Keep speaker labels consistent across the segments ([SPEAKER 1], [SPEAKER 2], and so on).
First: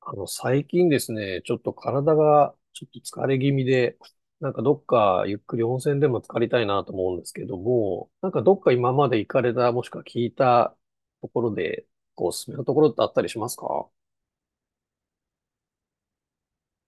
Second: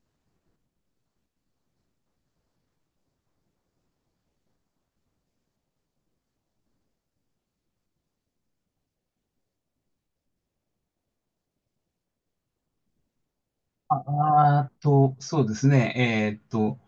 [SPEAKER 1] 最近ですね、ちょっと体がちょっと疲れ気味で、なんかどっかゆっくり温泉でも浸かりたいなと思うんですけども、なんかどっか今まで行かれた、もしくは聞いたところで、こうおすすめのところってあったりしますか？
[SPEAKER 2] あーと、そうですね。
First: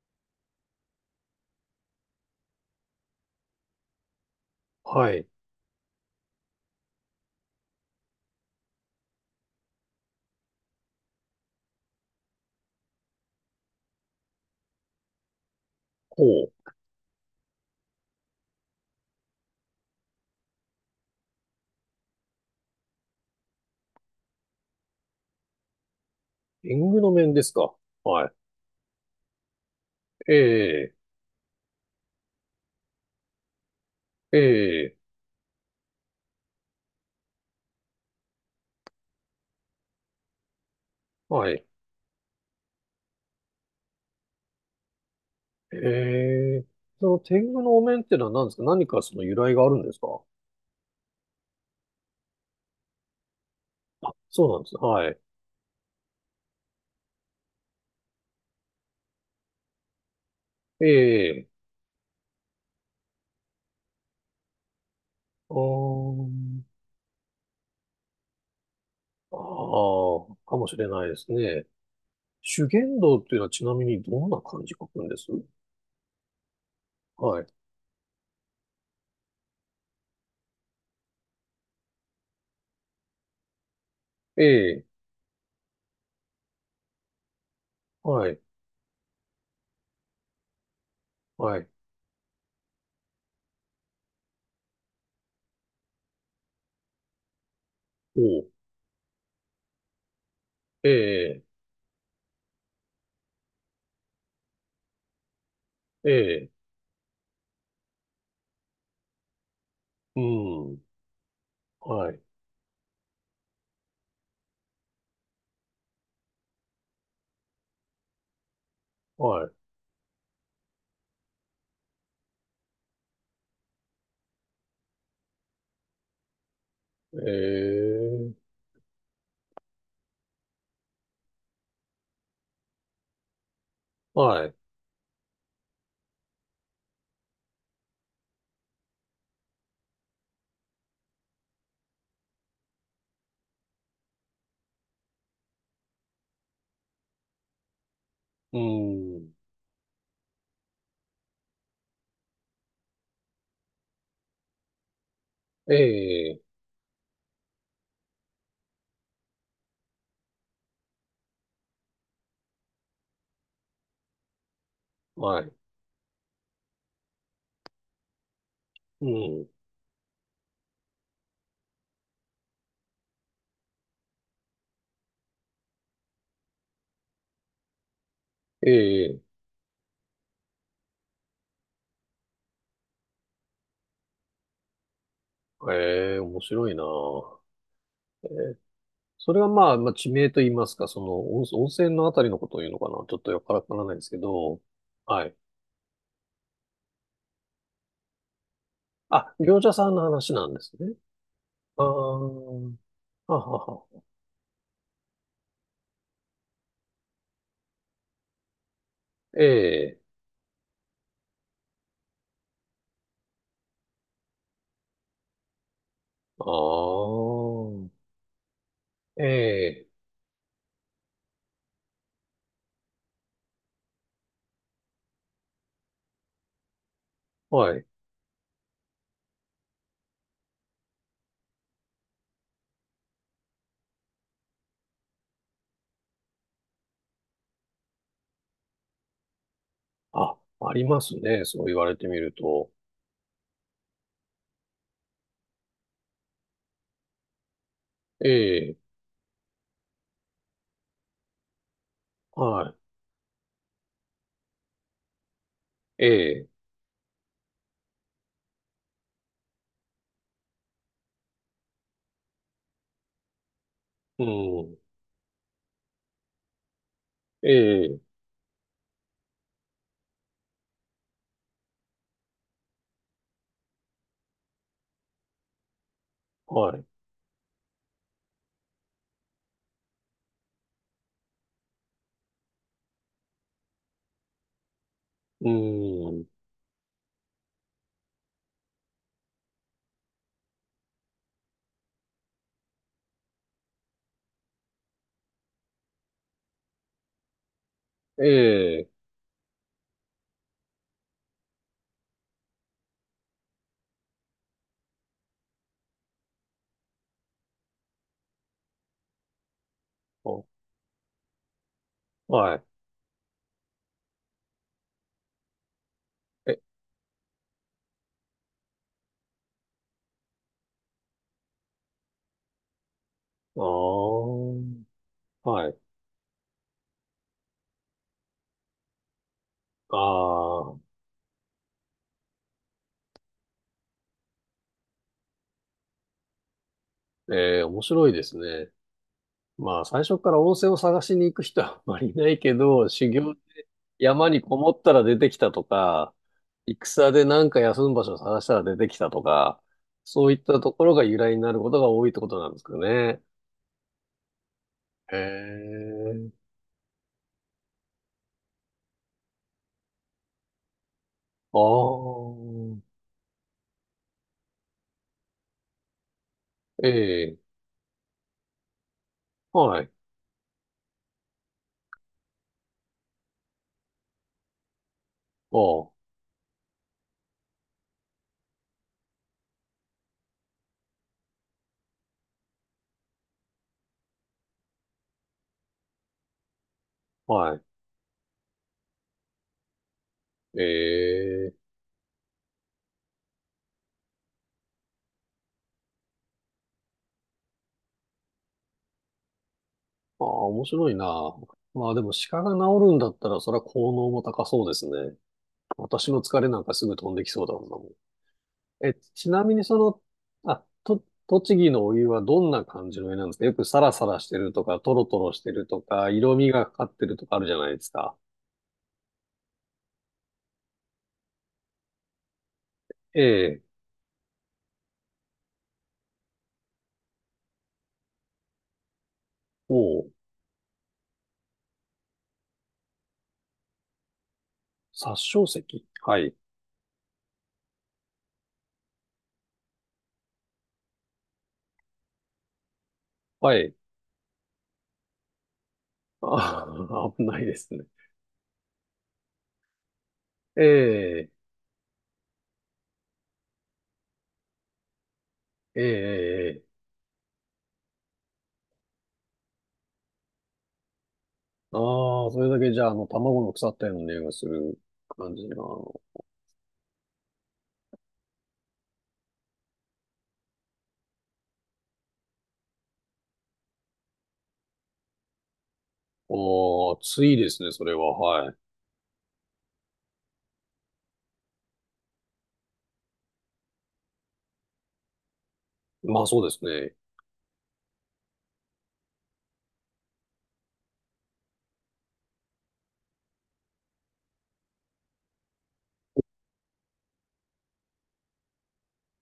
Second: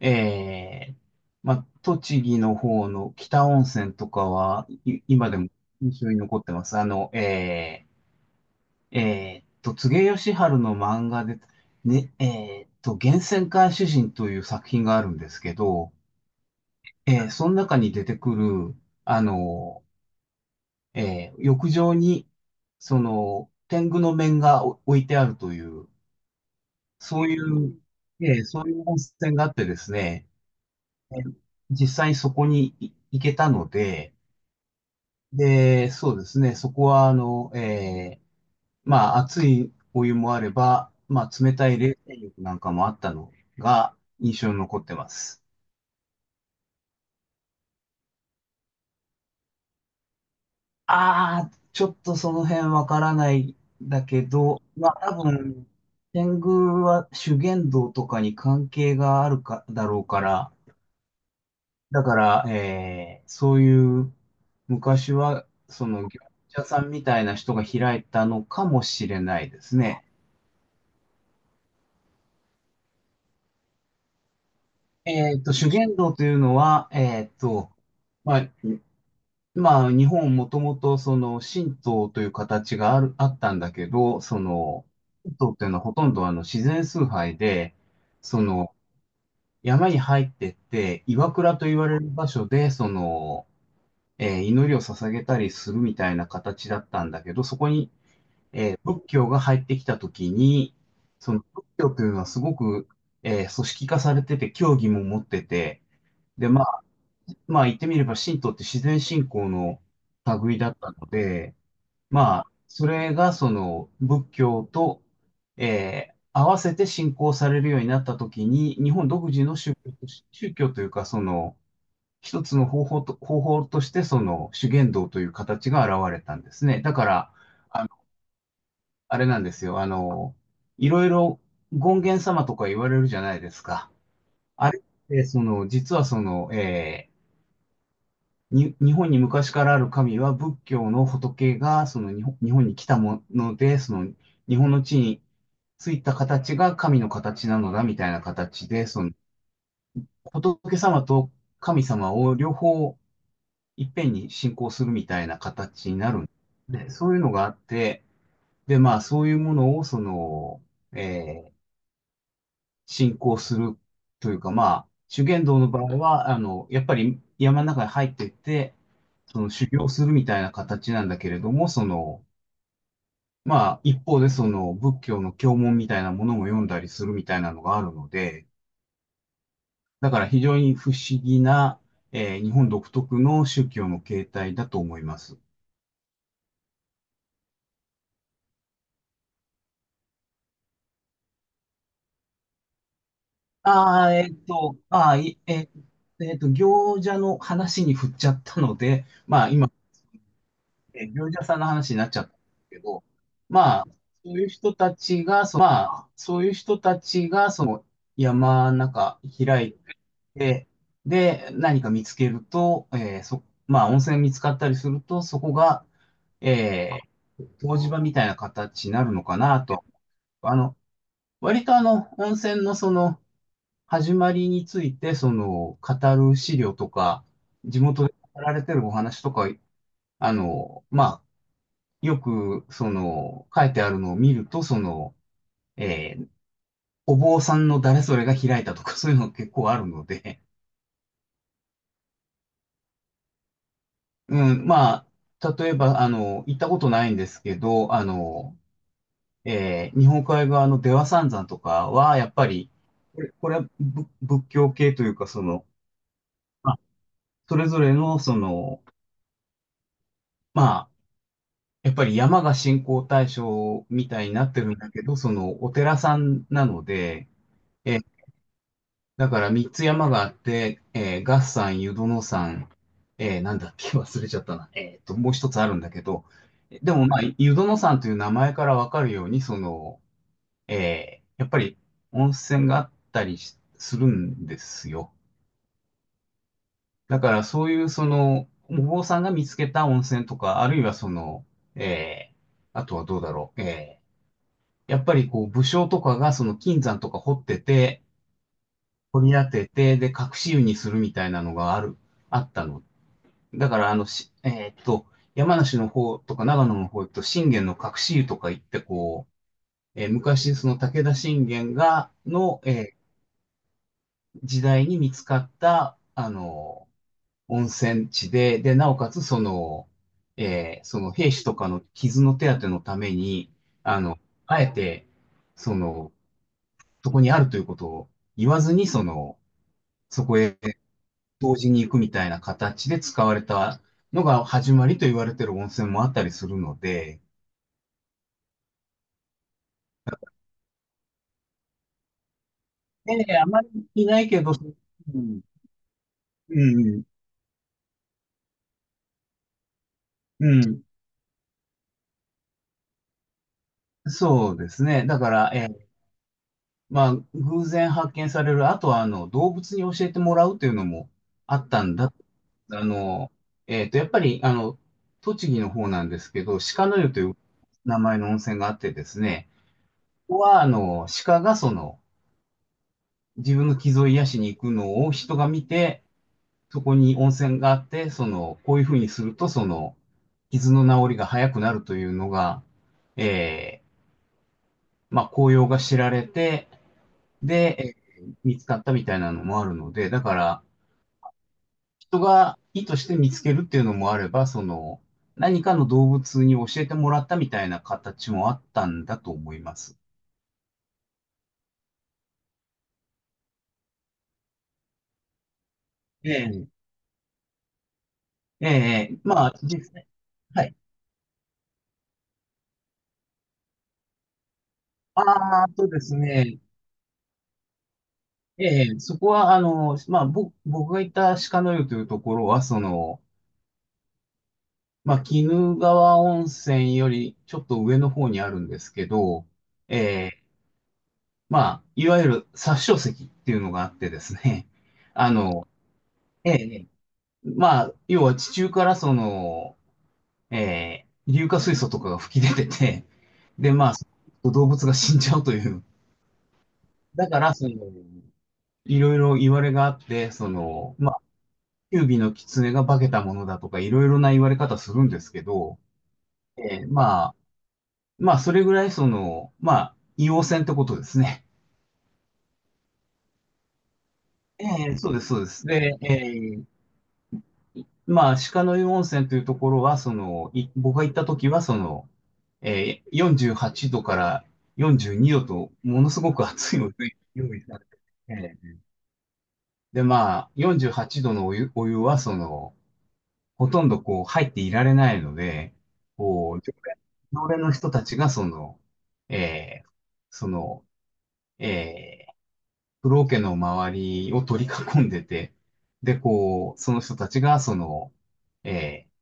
[SPEAKER 2] えー、まあ、栃木の方の北温泉とかは、
[SPEAKER 1] はい。
[SPEAKER 2] 今でも印象に残ってます。柘植義春の漫画で、ね、えーっと、源泉回主人という作品があるんですけど、
[SPEAKER 1] ほう。
[SPEAKER 2] その中に出てくる、あの、浴場に、その、天狗の面が置いてあるという、
[SPEAKER 1] 縁具の
[SPEAKER 2] そう
[SPEAKER 1] 面
[SPEAKER 2] い
[SPEAKER 1] ですか？
[SPEAKER 2] う、
[SPEAKER 1] は
[SPEAKER 2] そういう温泉があってですね、
[SPEAKER 1] い。ええ、
[SPEAKER 2] え実際にそこに行けたので、
[SPEAKER 1] ええ、
[SPEAKER 2] で、そうですね、そこは、まあ、熱いお湯もあれば、まあ、
[SPEAKER 1] は
[SPEAKER 2] 冷
[SPEAKER 1] い。
[SPEAKER 2] たい冷泉浴なんかもあったのが印象に残ってます。
[SPEAKER 1] ええ、その天狗のお面っていうのは何ですか？何かその由来があるんですか？
[SPEAKER 2] ああ、ちょっとその辺わからないんだ
[SPEAKER 1] あ、
[SPEAKER 2] け
[SPEAKER 1] そうな
[SPEAKER 2] ど、
[SPEAKER 1] んです。
[SPEAKER 2] まあ、
[SPEAKER 1] はい。
[SPEAKER 2] 多分、天狗は修験道とかに関係があるか、だろうから、
[SPEAKER 1] ええ、
[SPEAKER 2] だから、そういう昔は
[SPEAKER 1] あ
[SPEAKER 2] その業
[SPEAKER 1] ー。
[SPEAKER 2] 者さんみたいな人が開いたのかもしれ
[SPEAKER 1] あ
[SPEAKER 2] ないです
[SPEAKER 1] あ、
[SPEAKER 2] ね。
[SPEAKER 1] かもしれないですね。修験道っていうのはちなみにどんな漢字書くんです？
[SPEAKER 2] えっと、修験道というのは、えっ
[SPEAKER 1] はい。
[SPEAKER 2] と、まあ、まあ、日本もともとその神道という形がある、あったんだけど、そ
[SPEAKER 1] ええ、
[SPEAKER 2] の、神道っていうのはほとんどあの自然崇拝で、
[SPEAKER 1] はい、
[SPEAKER 2] その、山に入ってって、岩倉
[SPEAKER 1] は
[SPEAKER 2] と
[SPEAKER 1] い、
[SPEAKER 2] 言われる場所で、その、祈りを捧げたりするみたいな形だったんだけど、そこに
[SPEAKER 1] おう、
[SPEAKER 2] 仏教が入ってきたときに、
[SPEAKER 1] え
[SPEAKER 2] その
[SPEAKER 1] え、
[SPEAKER 2] 仏教というのはすごく、組織化されてて、教義も持ってて、
[SPEAKER 1] え
[SPEAKER 2] で、
[SPEAKER 1] え、
[SPEAKER 2] まあ、まあ言ってみれば神道って自然信仰の
[SPEAKER 1] う
[SPEAKER 2] 類だっ
[SPEAKER 1] ん、
[SPEAKER 2] たので、
[SPEAKER 1] はい、
[SPEAKER 2] まあ、それがその仏教と、合わせて信仰されるようになったときに、日本独自
[SPEAKER 1] はい、
[SPEAKER 2] の宗教とし、宗教というか、その、一つの方法と、方法として、その、修験道という形が現れたんですね。だから、
[SPEAKER 1] え
[SPEAKER 2] あ
[SPEAKER 1] え、
[SPEAKER 2] あれなんですよ。あの、いろいろ権現様とか言われるじゃないですか。
[SPEAKER 1] はい、
[SPEAKER 2] あれって、その、実はその、えーに、日本に昔からある神は仏教の仏が、日本に来たもので、その、日本の地についた形が神の形なのだ、みたいな
[SPEAKER 1] う
[SPEAKER 2] 形で、その、
[SPEAKER 1] ん、
[SPEAKER 2] 仏様と神様を両方いっぺんに信仰するみたいな
[SPEAKER 1] え
[SPEAKER 2] 形になるん
[SPEAKER 1] え、
[SPEAKER 2] で、そういうのがあって、で、まあ、そういうものを、その、えー進行するというか、まあ、修
[SPEAKER 1] は
[SPEAKER 2] 験
[SPEAKER 1] い、
[SPEAKER 2] 道の場合は、あの、やっぱり山の中に入っていって、
[SPEAKER 1] う
[SPEAKER 2] そ
[SPEAKER 1] ん、
[SPEAKER 2] の修行するみたいな形なんだけれども、その、まあ、一方でその仏教の経文みたいなものも読んだりするみたいなのがあるので、
[SPEAKER 1] ええ、
[SPEAKER 2] だから非常に不思議な、日本独特の宗教の形態だと思います。
[SPEAKER 1] ええ、面白いな。ええ、それはまあ、まあ、地名と言いますか、その温泉のあたりのことを言うのかな。ちょっとよくわからないで
[SPEAKER 2] あ
[SPEAKER 1] す
[SPEAKER 2] あ、
[SPEAKER 1] け
[SPEAKER 2] えっ
[SPEAKER 1] ど、
[SPEAKER 2] と、ああ、
[SPEAKER 1] はい。
[SPEAKER 2] いええっと、行者の話に振っちゃったので、
[SPEAKER 1] あ、
[SPEAKER 2] まあ、
[SPEAKER 1] 行
[SPEAKER 2] 今
[SPEAKER 1] 者さんの話なんですね。
[SPEAKER 2] 業者さんの
[SPEAKER 1] ああ、
[SPEAKER 2] 話になっちゃったんですけ
[SPEAKER 1] は
[SPEAKER 2] ど、
[SPEAKER 1] は
[SPEAKER 2] まあ、
[SPEAKER 1] は。
[SPEAKER 2] そういう人たちが、そまあ、そういう人たちが、その山の中
[SPEAKER 1] え
[SPEAKER 2] 開い
[SPEAKER 1] え、
[SPEAKER 2] て、で、何か見つけると、えーそ、まあ、温泉見つかったりすると、そこが、
[SPEAKER 1] あ
[SPEAKER 2] え湯治場
[SPEAKER 1] あ、
[SPEAKER 2] みたいな形になる
[SPEAKER 1] え
[SPEAKER 2] のかなと。
[SPEAKER 1] え、
[SPEAKER 2] あの、割とあの、温泉のその、始まりについて、その、語る資料とか、
[SPEAKER 1] は
[SPEAKER 2] 地
[SPEAKER 1] い。
[SPEAKER 2] 元で語られてるお話とか、あの、まあ、よく、その、書いてあるのを見ると、その、えーお坊さんの誰それが開いたとか、そういうの結構あるの
[SPEAKER 1] あ、
[SPEAKER 2] で、
[SPEAKER 1] ありますね。そう言われてみると。
[SPEAKER 2] うん、まあ、例えば、あの、行ったことないんですけど、あ
[SPEAKER 1] え
[SPEAKER 2] の、
[SPEAKER 1] え、
[SPEAKER 2] 日本海側の出羽三山とかは、やっぱり、
[SPEAKER 1] は
[SPEAKER 2] これは仏教系というか、その、
[SPEAKER 1] い。ええ、
[SPEAKER 2] まあそれぞれの、その、まあ、やっぱり山が信仰対象みた
[SPEAKER 1] う
[SPEAKER 2] いになってるん
[SPEAKER 1] ん。
[SPEAKER 2] だけど、その、お寺さんなので、
[SPEAKER 1] え
[SPEAKER 2] え
[SPEAKER 1] え、
[SPEAKER 2] だから三つ山があって、えー、合山、湯殿山、えー、なんだっけ、忘れちゃったな。えーと、もう一つあるんだけど、
[SPEAKER 1] はい。
[SPEAKER 2] でもまあ、湯殿山という名前からわかるように、その、えー、やっぱり温泉があったりするんですよ。
[SPEAKER 1] うん。
[SPEAKER 2] だからそういう、その、お坊さんが見つけた温泉とか、あるいはその、えー、あとはどうだろう。やっぱりこう武将とかがその金山とか掘ってて、
[SPEAKER 1] ええ、
[SPEAKER 2] 掘り当てて、で、隠し湯にするみたいなのがあったの。だから、あの、し、えーっと、山梨の方とか長野の方と信玄の隠し湯とか行って、こう、えー昔、
[SPEAKER 1] あ
[SPEAKER 2] その武田信玄が、
[SPEAKER 1] は
[SPEAKER 2] の、
[SPEAKER 1] い。
[SPEAKER 2] えー時代に見つかった、あ
[SPEAKER 1] え、
[SPEAKER 2] の、温泉地で、で、なおかつ、その、その兵士とかの傷の手当てのために、
[SPEAKER 1] あ
[SPEAKER 2] あの、
[SPEAKER 1] あ、
[SPEAKER 2] あえて、
[SPEAKER 1] は
[SPEAKER 2] そ
[SPEAKER 1] い。
[SPEAKER 2] の、そこにあるということを言わずに、その、
[SPEAKER 1] あ
[SPEAKER 2] そこへ
[SPEAKER 1] あ、
[SPEAKER 2] 同時に行くみたいな形で使われたのが始まりと言われてる温泉もあったりするので、
[SPEAKER 1] ええ、面白いですね。まあ、最初から温泉を探しに行く人はあまりいないけど、修
[SPEAKER 2] え
[SPEAKER 1] 行
[SPEAKER 2] え、
[SPEAKER 1] で
[SPEAKER 2] あまりいない
[SPEAKER 1] 山に
[SPEAKER 2] けど、
[SPEAKER 1] こもったら出
[SPEAKER 2] う
[SPEAKER 1] てき
[SPEAKER 2] ん、
[SPEAKER 1] たとか、
[SPEAKER 2] うん、
[SPEAKER 1] 戦でなんか休む場所を探したら出てきたとか、そういっ
[SPEAKER 2] う
[SPEAKER 1] たと
[SPEAKER 2] ん。
[SPEAKER 1] ころが由来になることが多いってことなんですかね。
[SPEAKER 2] そうですね。
[SPEAKER 1] へ
[SPEAKER 2] だから、ええ、
[SPEAKER 1] え。
[SPEAKER 2] まあ、偶然発見される、あとは、あの、動物に教えてもらうというのもあ
[SPEAKER 1] ああ、
[SPEAKER 2] ったんだ。あの、えっと、やっぱり、あの、栃木の方なんですけど、鹿
[SPEAKER 1] え
[SPEAKER 2] の湯という
[SPEAKER 1] え、
[SPEAKER 2] 名前の温泉があってですね、
[SPEAKER 1] はい。
[SPEAKER 2] ここは、あの、鹿がその、自分の傷を癒しに行くのを人が見
[SPEAKER 1] ああ、
[SPEAKER 2] て、そこに温泉があって、その、こういうふうにすると、その、傷の治りが早くなるというのが、えー、まあ、紅葉が知られて、
[SPEAKER 1] はい。
[SPEAKER 2] で、見つかったみたいなのもあるので、だか
[SPEAKER 1] え
[SPEAKER 2] ら、
[SPEAKER 1] え、
[SPEAKER 2] 人が意図して見つけるっていうのもあれば、その、何かの動物に教えてもらったみたいな形もあったんだと思います。
[SPEAKER 1] ああ、面白いな。まあでも鹿が治るんだったら、それは効能も高そうですね。私の
[SPEAKER 2] え
[SPEAKER 1] 疲れなん
[SPEAKER 2] え、
[SPEAKER 1] かすぐ飛んできそうだもんな。
[SPEAKER 2] ええ、
[SPEAKER 1] ちな
[SPEAKER 2] まあ、
[SPEAKER 1] みにそ
[SPEAKER 2] 実
[SPEAKER 1] の、
[SPEAKER 2] 際、はい。
[SPEAKER 1] 栃木のお湯はどんな感じのお湯なんですか？よくサラサラしてるとか、トロト
[SPEAKER 2] あ
[SPEAKER 1] ロしてる
[SPEAKER 2] あ、
[SPEAKER 1] と
[SPEAKER 2] そうで
[SPEAKER 1] か、
[SPEAKER 2] す
[SPEAKER 1] 色味
[SPEAKER 2] ね。
[SPEAKER 1] がかかってるとかあるじゃないですか。
[SPEAKER 2] ええ、そこは、あの、まあ、僕が行った鹿の湯というところは、そ
[SPEAKER 1] え
[SPEAKER 2] の、
[SPEAKER 1] え、
[SPEAKER 2] まあ、鬼怒川温泉よりちょっと上の方にあるんですけど、え
[SPEAKER 1] おう、
[SPEAKER 2] え、まあ、いわゆる殺生石っていうのがあってですね、
[SPEAKER 1] 殺
[SPEAKER 2] あ
[SPEAKER 1] 生石、
[SPEAKER 2] の、
[SPEAKER 1] はい、
[SPEAKER 2] ええ、まあ、要は地中からその、ええ、硫化水素とかが吹き出てて、
[SPEAKER 1] は
[SPEAKER 2] で、
[SPEAKER 1] い。
[SPEAKER 2] まあ、動物が死んじゃうという。
[SPEAKER 1] あー、危
[SPEAKER 2] だか
[SPEAKER 1] ないで
[SPEAKER 2] ら、そ
[SPEAKER 1] す
[SPEAKER 2] の、
[SPEAKER 1] ね。
[SPEAKER 2] いろいろ言われがあって、そ
[SPEAKER 1] え
[SPEAKER 2] の、
[SPEAKER 1] え、
[SPEAKER 2] 九尾の狐が化けたものだとか、いろいろな言われ方するんですけど、
[SPEAKER 1] ええ、ええ。
[SPEAKER 2] まあ、まあ、それぐらいその、まあ、硫黄泉ってことですね。
[SPEAKER 1] ああ、それだけじゃあ、卵の腐ったような匂いがする
[SPEAKER 2] そうです、
[SPEAKER 1] 感
[SPEAKER 2] そう
[SPEAKER 1] じ
[SPEAKER 2] で
[SPEAKER 1] な
[SPEAKER 2] す。で、
[SPEAKER 1] の。
[SPEAKER 2] ーまあ、鹿の湯温泉というところは、その、僕が行った時は、その、えー48度から42度と、ものすごく熱いお
[SPEAKER 1] おー、
[SPEAKER 2] 湯が
[SPEAKER 1] 暑いで
[SPEAKER 2] 用意
[SPEAKER 1] すね、
[SPEAKER 2] さ
[SPEAKER 1] そ
[SPEAKER 2] れて
[SPEAKER 1] れ
[SPEAKER 2] て、
[SPEAKER 1] は。はい。
[SPEAKER 2] で、まあ、48度のお湯、お湯は、その、ほとんどこう入っていられないので、
[SPEAKER 1] まあそうで
[SPEAKER 2] こう、
[SPEAKER 1] すね。
[SPEAKER 2] 常連の人たちがその、えーその、えー、風呂桶の周りを取り囲んでて、で、こう、その人たちがその、えー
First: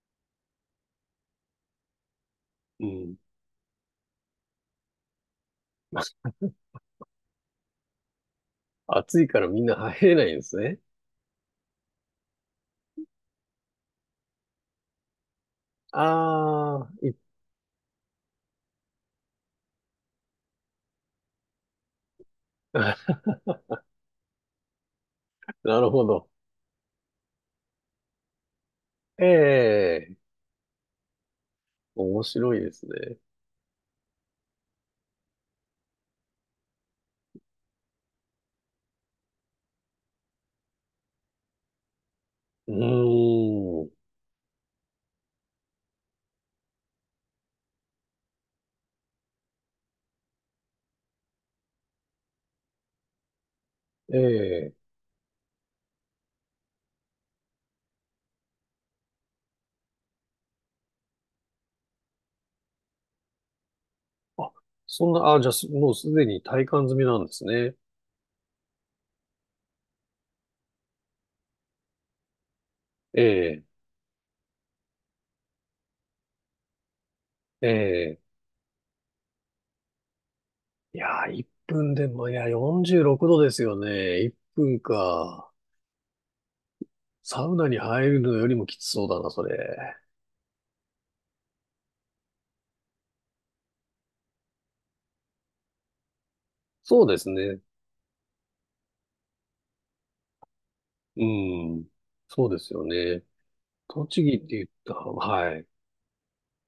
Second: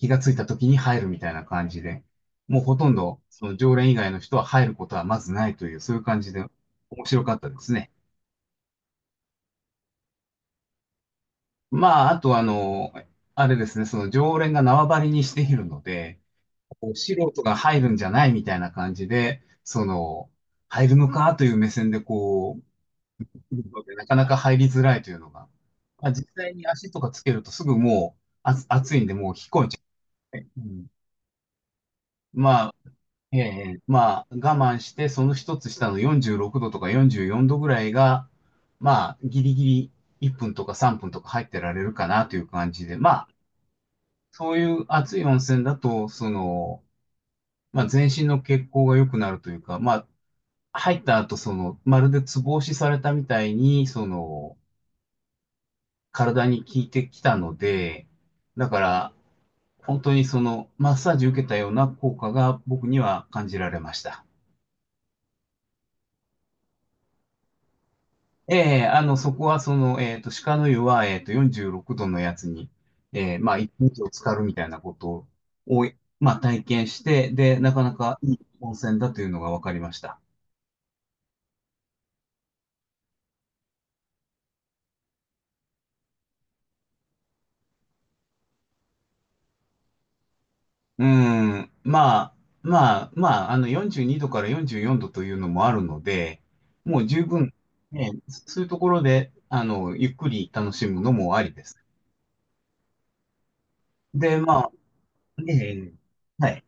[SPEAKER 2] 気がついた時に入るみたいな感じで、もうほ
[SPEAKER 1] う
[SPEAKER 2] とん
[SPEAKER 1] ん。
[SPEAKER 2] どその常連以外の人は入ることはまずないという、そういう感じで面白かったですね。
[SPEAKER 1] 暑いからみんな入れないんですね。
[SPEAKER 2] まあ、あとあの、あれですね、その常連が縄張りにしているので、
[SPEAKER 1] あ
[SPEAKER 2] こう
[SPEAKER 1] あ、
[SPEAKER 2] 素人が入るんじゃないみたいな感じで、その、入るのかという目線でこ
[SPEAKER 1] な
[SPEAKER 2] う、来るのでなかなか入りづらいというのが。
[SPEAKER 1] るほ
[SPEAKER 2] まあ、
[SPEAKER 1] ど。
[SPEAKER 2] 実際に足とかつけるとすぐもう、あ、暑いんで
[SPEAKER 1] え
[SPEAKER 2] もう引っ込めちゃ
[SPEAKER 1] え、
[SPEAKER 2] う。うん
[SPEAKER 1] 面白い
[SPEAKER 2] ま
[SPEAKER 1] で
[SPEAKER 2] あ、
[SPEAKER 1] すね。
[SPEAKER 2] ええ、まあ、我慢して、その一つ下の46度とか44度ぐらいが、まあ、ギリギリ1分とか3分とか入ってられるかなという感
[SPEAKER 1] う
[SPEAKER 2] じで、まあ、
[SPEAKER 1] ーん。
[SPEAKER 2] そういう熱い温泉だと、その、まあ、全身の血行が良くなるというか、まあ、入った後、その、まるでツボ押しされたみたいに、そ
[SPEAKER 1] え
[SPEAKER 2] の、
[SPEAKER 1] え。
[SPEAKER 2] 体に効いてきたので、だから、本当にその、マッサージ受けたような効果が僕には感じられました。
[SPEAKER 1] あ、そんな、あ、じゃあ、すもうすでに体感済みなんですね。
[SPEAKER 2] ええ、そこはその、鹿の湯は、46度のやつに、
[SPEAKER 1] え
[SPEAKER 2] まあ、
[SPEAKER 1] え、
[SPEAKER 2] 1日を浸かるみたいなことを、まあ、体験して、で、
[SPEAKER 1] え
[SPEAKER 2] なかなか
[SPEAKER 1] え。
[SPEAKER 2] いい温泉だというのが分かりました。
[SPEAKER 1] いやー、1分でも、いや、46度ですよね。1分か。サウナに入るのよりもきつそうだな、それ。
[SPEAKER 2] うん、まあ、あの、42度から44度というのもあるので、も
[SPEAKER 1] そう
[SPEAKER 2] う
[SPEAKER 1] で
[SPEAKER 2] 十
[SPEAKER 1] す
[SPEAKER 2] 分、
[SPEAKER 1] ね。
[SPEAKER 2] ね、そういうところで、あの、ゆっくり楽しむの
[SPEAKER 1] う
[SPEAKER 2] もありです。
[SPEAKER 1] ん。そうですよね。栃木
[SPEAKER 2] で、
[SPEAKER 1] って
[SPEAKER 2] ま
[SPEAKER 1] 言っ
[SPEAKER 2] あ、
[SPEAKER 1] た、はい。
[SPEAKER 2] ね、はい。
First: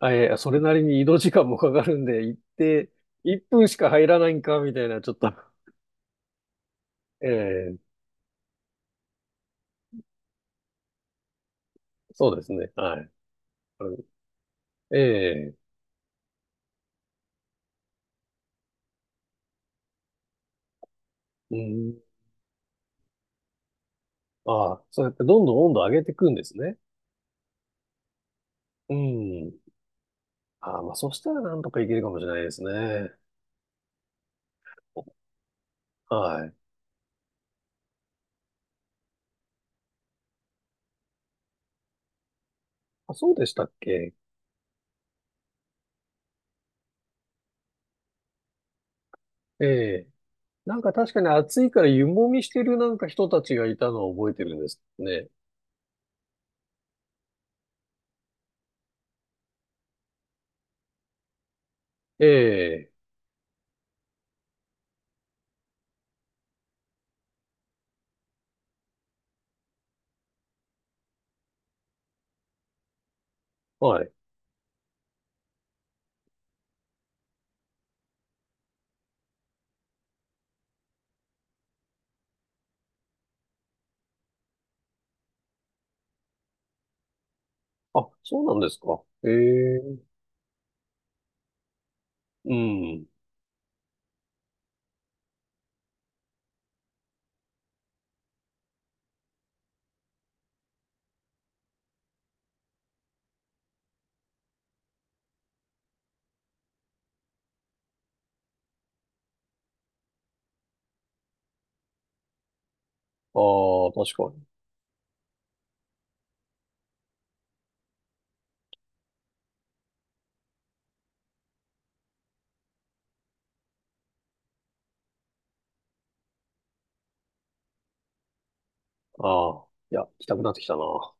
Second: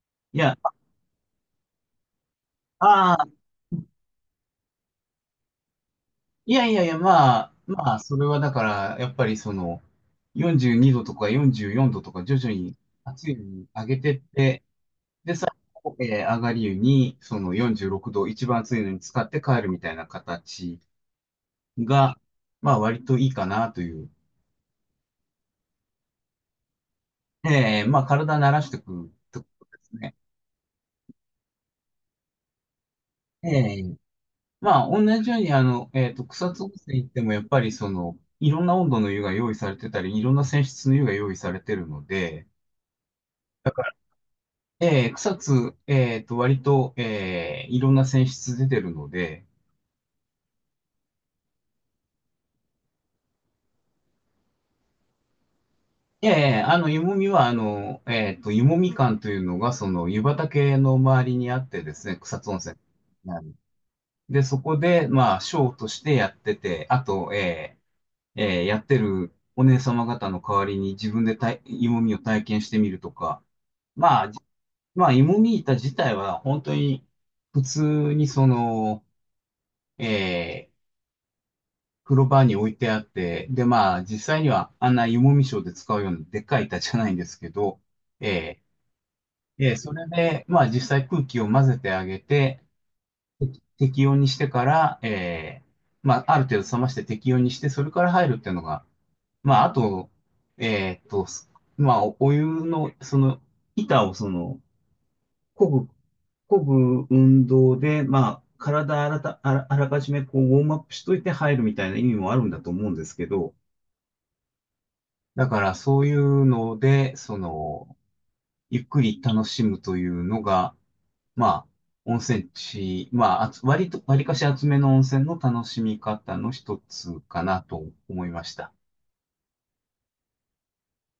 [SPEAKER 1] あ、いやい
[SPEAKER 2] い
[SPEAKER 1] や、そ
[SPEAKER 2] や、
[SPEAKER 1] れなりに移動時間もかかるんで、行って、
[SPEAKER 2] ああ、
[SPEAKER 1] 1分しか入らないんか、みたいな、ちょっと、
[SPEAKER 2] いやいやいや、
[SPEAKER 1] ええ、
[SPEAKER 2] まあ、それはだから、やっぱりその、42度とか44度とか
[SPEAKER 1] そう
[SPEAKER 2] 徐
[SPEAKER 1] で
[SPEAKER 2] 々
[SPEAKER 1] すね。
[SPEAKER 2] に
[SPEAKER 1] はい。
[SPEAKER 2] 熱いのに
[SPEAKER 1] あ
[SPEAKER 2] 上
[SPEAKER 1] の
[SPEAKER 2] げてって、
[SPEAKER 1] え
[SPEAKER 2] で、最
[SPEAKER 1] え、
[SPEAKER 2] 後、上がり湯に、その46度、一番熱いのに使って帰るみたいな形
[SPEAKER 1] うん。
[SPEAKER 2] が、まあ割といいかなという。
[SPEAKER 1] ああ、そうやってどんどん温度上げていくんですね。
[SPEAKER 2] まあ体慣らしてい
[SPEAKER 1] う
[SPEAKER 2] くとこ
[SPEAKER 1] ん。
[SPEAKER 2] ろですね。
[SPEAKER 1] ああ、まあ、そしたらなんとかいけるかもしれないですね。
[SPEAKER 2] えー、まあ同じようにあの、
[SPEAKER 1] は
[SPEAKER 2] 草
[SPEAKER 1] い。
[SPEAKER 2] 津温泉行ってもやっぱりその、いろんな温度の湯が用意されてたり、いろんな泉質の湯が用意されてるので、
[SPEAKER 1] あ、そうでしたっ
[SPEAKER 2] だから、
[SPEAKER 1] け？
[SPEAKER 2] 草津、割と、いろんな泉質出てるので、
[SPEAKER 1] ええ、なんか確かに暑いから湯もみしてるなんか人たちがいたのを覚えてるんですけどね。
[SPEAKER 2] ええ、あの、湯もみは、あの、湯もみ館というのが、その、湯畑の周りにあってですね、草津温泉。
[SPEAKER 1] ええ、
[SPEAKER 2] で、そこで、まあ、ショーとしてやってて、あと、やってるお姉様方の代わりに自分でたい芋みを体験してみるとか、
[SPEAKER 1] はい。
[SPEAKER 2] まあ、まあ、芋み板自体は本当に普通にその、えー、風呂場に置いてあって、で、まあ、実際にはあんな芋みショーで使うようなでっかい板じゃないんですけど、
[SPEAKER 1] あ、そうなん
[SPEAKER 2] え
[SPEAKER 1] ですか。え
[SPEAKER 2] そ
[SPEAKER 1] え、
[SPEAKER 2] れで、まあ、実際空気を混ぜてあげ
[SPEAKER 1] う
[SPEAKER 2] て、
[SPEAKER 1] ん。
[SPEAKER 2] 適温にしてから、まあ、ある程度冷まして適温にして、それから入るっていうのが、まあ、あと、えーっと、まあ、お湯の、その、板をその、漕ぐ、漕ぐ運動で、まあ、体あらた、あら、あらかじめこう、ウォームアップしといて入るみたいな意味もあるんだと思うんですけ
[SPEAKER 1] あ
[SPEAKER 2] ど、
[SPEAKER 1] あ、確かに。
[SPEAKER 2] だからそういうので、その、ゆっくり楽しむというのが、まあ、温泉地、まあ、割と、割かし厚めの温泉の楽しみ方の一つかなと思いました。
[SPEAKER 1] ああ、いや、行きたくなってきたな。